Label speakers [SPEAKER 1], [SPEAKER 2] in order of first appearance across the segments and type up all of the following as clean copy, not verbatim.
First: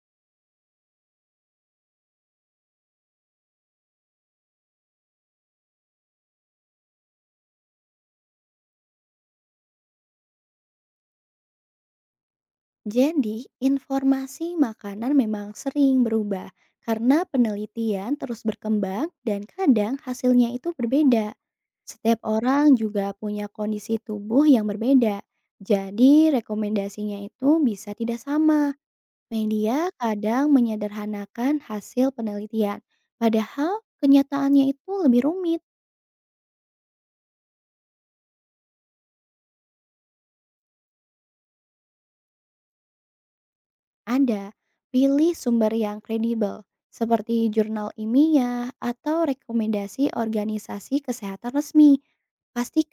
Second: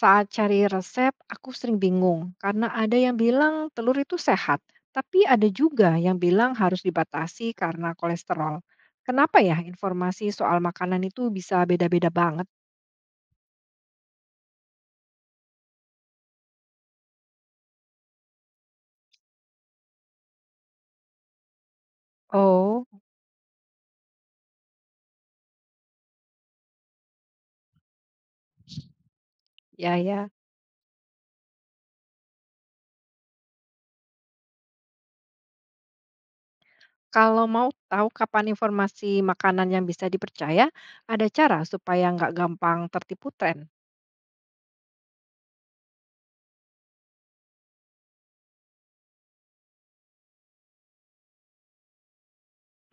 [SPEAKER 1] Saat cari resep, aku sering bingung karena ada yang bilang telur itu sehat, tapi ada juga yang bilang harus dibatasi karena kolesterol. Kenapa ya informasi soal makanan itu bisa beda-beda banget?
[SPEAKER 2] Jadi, informasi makanan memang sering berubah karena penelitian terus berkembang dan kadang hasilnya itu berbeda. Setiap orang
[SPEAKER 1] Oh,
[SPEAKER 2] juga punya kondisi tubuh yang berbeda, jadi rekomendasinya itu bisa tidak sama. Media
[SPEAKER 1] ya ya.
[SPEAKER 2] kadang menyederhanakan hasil penelitian, padahal kenyataannya itu lebih rumit.
[SPEAKER 1] Kalau mau tahu kapan informasi makanan yang bisa dipercaya, ada cara supaya nggak gampang tertipu tren.
[SPEAKER 2] Ada, pilih sumber yang kredibel seperti jurnal ilmiah atau rekomendasi organisasi kesehatan resmi.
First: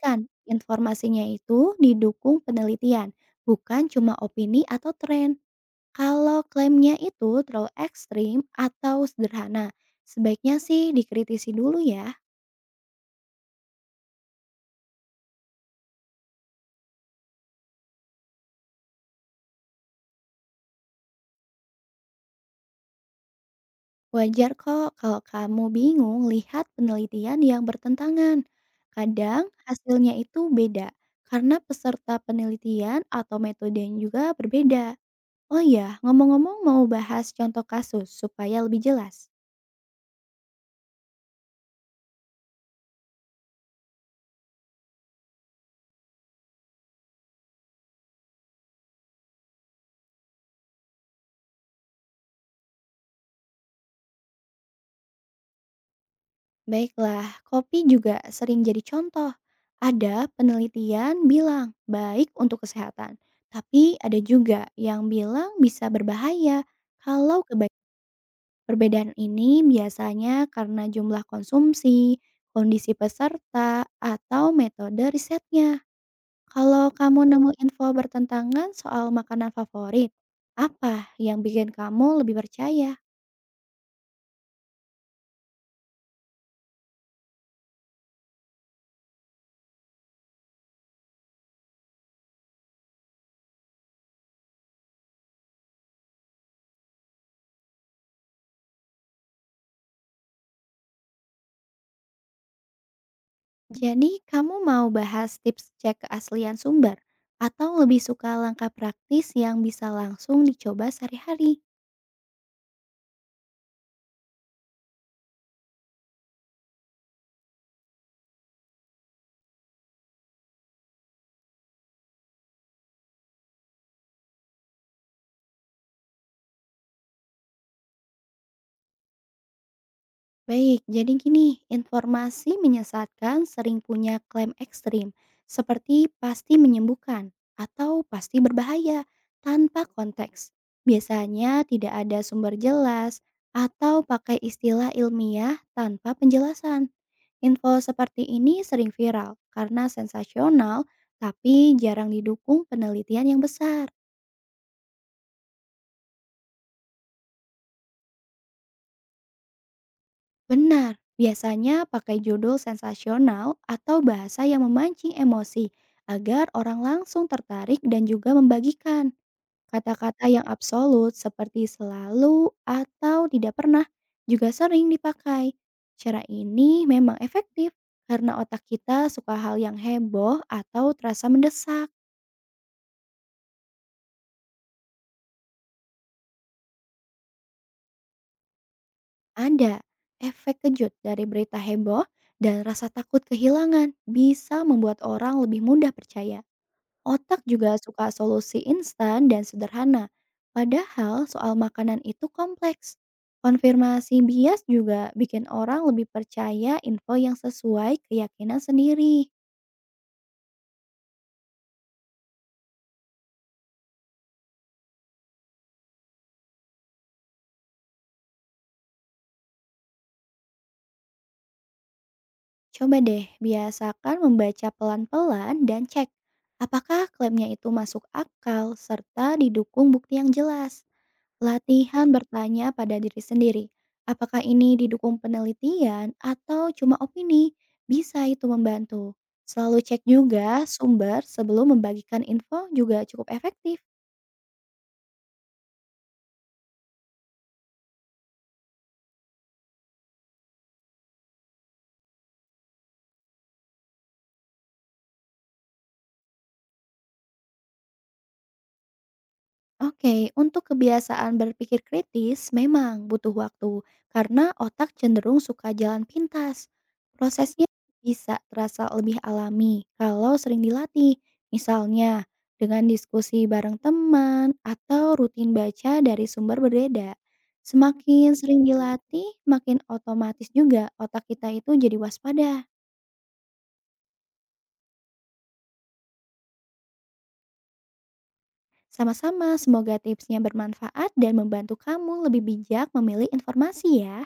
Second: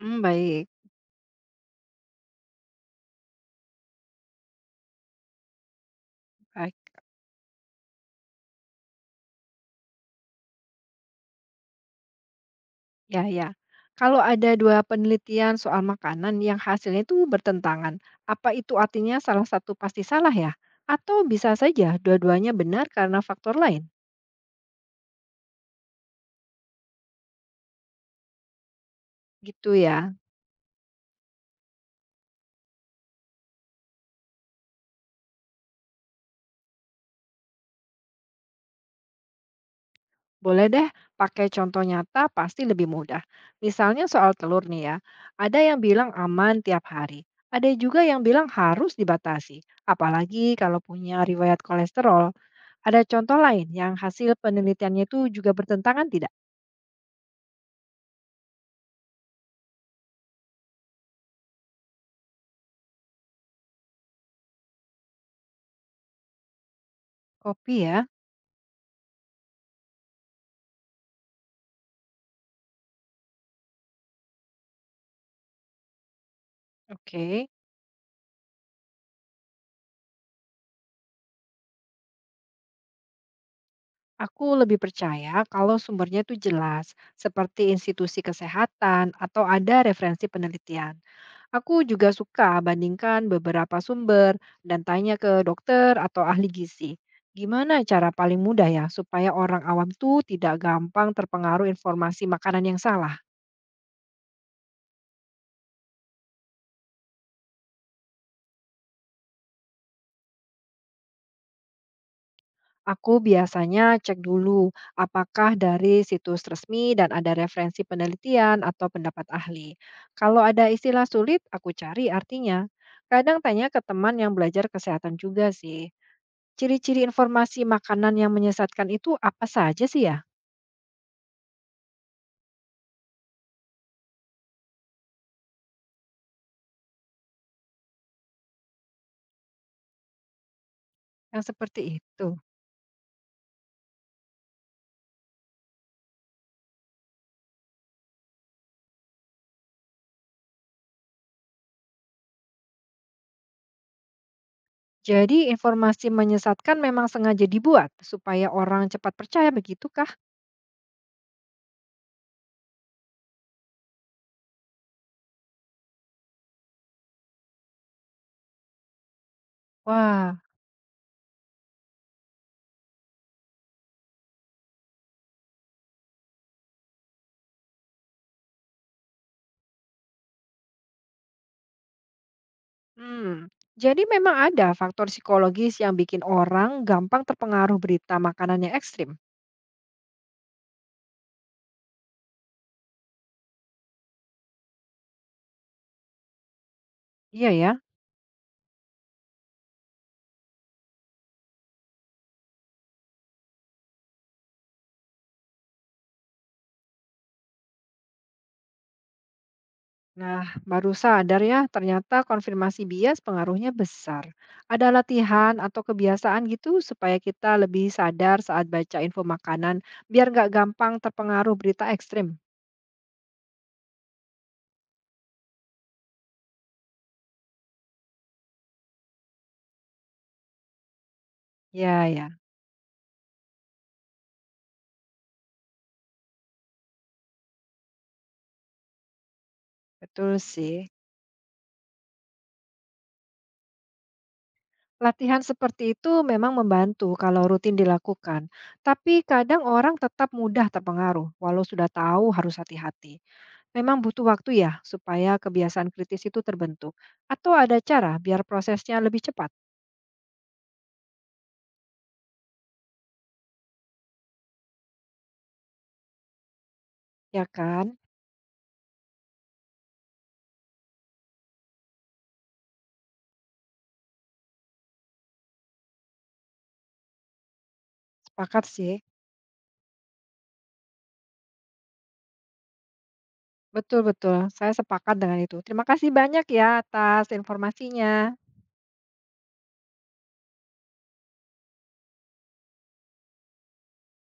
[SPEAKER 1] Hmm, baik.
[SPEAKER 2] informasinya itu didukung penelitian, bukan cuma opini atau tren. Kalau
[SPEAKER 1] Baik.
[SPEAKER 2] klaimnya itu terlalu ekstrim atau sederhana, sebaiknya sih dikritisi dulu ya.
[SPEAKER 1] Ya ya. Kalau ada dua penelitian soal makanan yang hasilnya itu bertentangan, apa itu artinya salah satu pasti salah ya? Atau bisa saja dua-duanya benar karena faktor lain?
[SPEAKER 2] Wajar kok kalau kamu bingung lihat penelitian yang bertentangan. Kadang
[SPEAKER 1] Gitu
[SPEAKER 2] hasilnya
[SPEAKER 1] ya.
[SPEAKER 2] itu beda karena peserta penelitian atau metodenya juga berbeda. Oh ya, ngomong-ngomong, mau bahas contoh kasus supaya lebih jelas.
[SPEAKER 1] Boleh deh, pakai contoh nyata pasti lebih mudah. Misalnya soal telur nih ya. Ada yang bilang aman tiap hari. Ada juga yang bilang harus dibatasi. Apalagi kalau punya riwayat kolesterol. Ada contoh lain yang hasil penelitiannya itu juga bertentangan tidak?
[SPEAKER 2] Baiklah, kopi juga sering jadi contoh. Ada penelitian bilang baik untuk kesehatan, tapi ada juga yang bilang bisa berbahaya kalau
[SPEAKER 1] Kopi
[SPEAKER 2] kebanyakan.
[SPEAKER 1] ya.
[SPEAKER 2] Perbedaan ini biasanya karena jumlah konsumsi, kondisi peserta, atau metode risetnya. Kalau kamu
[SPEAKER 1] Oke.
[SPEAKER 2] nemu info bertentangan soal makanan favorit, apa yang bikin kamu lebih percaya?
[SPEAKER 1] Aku lebih percaya kalau sumbernya itu jelas, seperti institusi kesehatan atau ada referensi penelitian. Aku juga suka bandingkan beberapa sumber dan tanya ke dokter atau ahli gizi. Gimana cara paling mudah ya supaya orang awam tuh tidak gampang terpengaruh informasi makanan yang salah?
[SPEAKER 2] Jadi, kamu mau bahas tips cek keaslian sumber atau lebih suka langkah praktis yang bisa langsung dicoba sehari-hari?
[SPEAKER 1] Aku biasanya cek dulu apakah dari situs resmi dan ada referensi penelitian atau pendapat ahli. Kalau ada istilah sulit, aku cari artinya. Kadang tanya ke teman yang belajar kesehatan juga sih. Ciri-ciri informasi makanan yang menyesatkan itu apa saja sih ya?
[SPEAKER 2] Baik, jadi gini, informasi menyesatkan sering punya klaim ekstrim, seperti pasti menyembuhkan atau pasti berbahaya tanpa konteks.
[SPEAKER 1] Yang
[SPEAKER 2] Biasanya
[SPEAKER 1] seperti
[SPEAKER 2] tidak ada
[SPEAKER 1] itu.
[SPEAKER 2] sumber jelas atau pakai istilah ilmiah tanpa penjelasan. Info seperti ini sering viral karena sensasional, tapi jarang didukung penelitian yang besar.
[SPEAKER 1] Jadi informasi menyesatkan memang sengaja dibuat supaya orang cepat percaya begitu kah?
[SPEAKER 2] Benar, biasanya pakai judul sensasional atau bahasa yang memancing emosi agar orang langsung tertarik dan juga membagikan. Kata-kata
[SPEAKER 1] Wah.
[SPEAKER 2] yang absolut seperti selalu atau tidak pernah juga sering dipakai. Cara ini memang efektif karena otak kita suka hal yang heboh atau terasa mendesak.
[SPEAKER 1] Hmm, jadi memang ada faktor psikologis yang bikin orang gampang terpengaruh berita makanan yang ekstrim.
[SPEAKER 2] Ada efek kejut dari berita heboh dan rasa takut kehilangan bisa membuat orang lebih mudah percaya. Otak
[SPEAKER 1] Iya
[SPEAKER 2] juga
[SPEAKER 1] ya.
[SPEAKER 2] suka solusi instan dan sederhana, padahal soal makanan itu kompleks. Konfirmasi bias juga bikin orang lebih percaya info yang sesuai keyakinan sendiri.
[SPEAKER 1] Nah, baru sadar ya, ternyata konfirmasi bias pengaruhnya besar. Ada latihan atau kebiasaan gitu supaya kita lebih sadar saat baca info makanan, biar nggak gampang terpengaruh berita ekstrim.
[SPEAKER 2] Coba deh, biasakan membaca pelan-pelan dan cek apakah klaimnya itu masuk akal serta didukung bukti yang jelas.
[SPEAKER 1] Ya
[SPEAKER 2] Latihan
[SPEAKER 1] ya,
[SPEAKER 2] bertanya pada diri sendiri, apakah ini didukung penelitian atau cuma opini? Bisa itu membantu. Selalu cek
[SPEAKER 1] betul
[SPEAKER 2] juga
[SPEAKER 1] sih.
[SPEAKER 2] sumber sebelum membagikan info juga cukup efektif.
[SPEAKER 1] Latihan seperti itu memang membantu kalau rutin dilakukan, tapi kadang orang tetap mudah terpengaruh, walau sudah tahu harus hati-hati. Memang butuh waktu ya supaya kebiasaan kritis itu terbentuk. Atau ada cara biar prosesnya lebih cepat,
[SPEAKER 2] Oke, untuk kebiasaan berpikir kritis memang butuh waktu karena otak cenderung suka jalan pintas.
[SPEAKER 1] ya
[SPEAKER 2] Prosesnya
[SPEAKER 1] kan?
[SPEAKER 2] bisa terasa lebih alami kalau sering dilatih, misalnya dengan diskusi bareng teman atau rutin baca dari sumber berbeda. Semakin sering
[SPEAKER 1] Sepakat sih.
[SPEAKER 2] dilatih, makin otomatis juga otak kita itu jadi waspada.
[SPEAKER 1] Betul-betul, saya sepakat dengan itu. Terima kasih banyak ya atas informasinya.
[SPEAKER 2] Sama-sama, semoga tipsnya bermanfaat dan membantu kamu lebih bijak memilih informasi ya.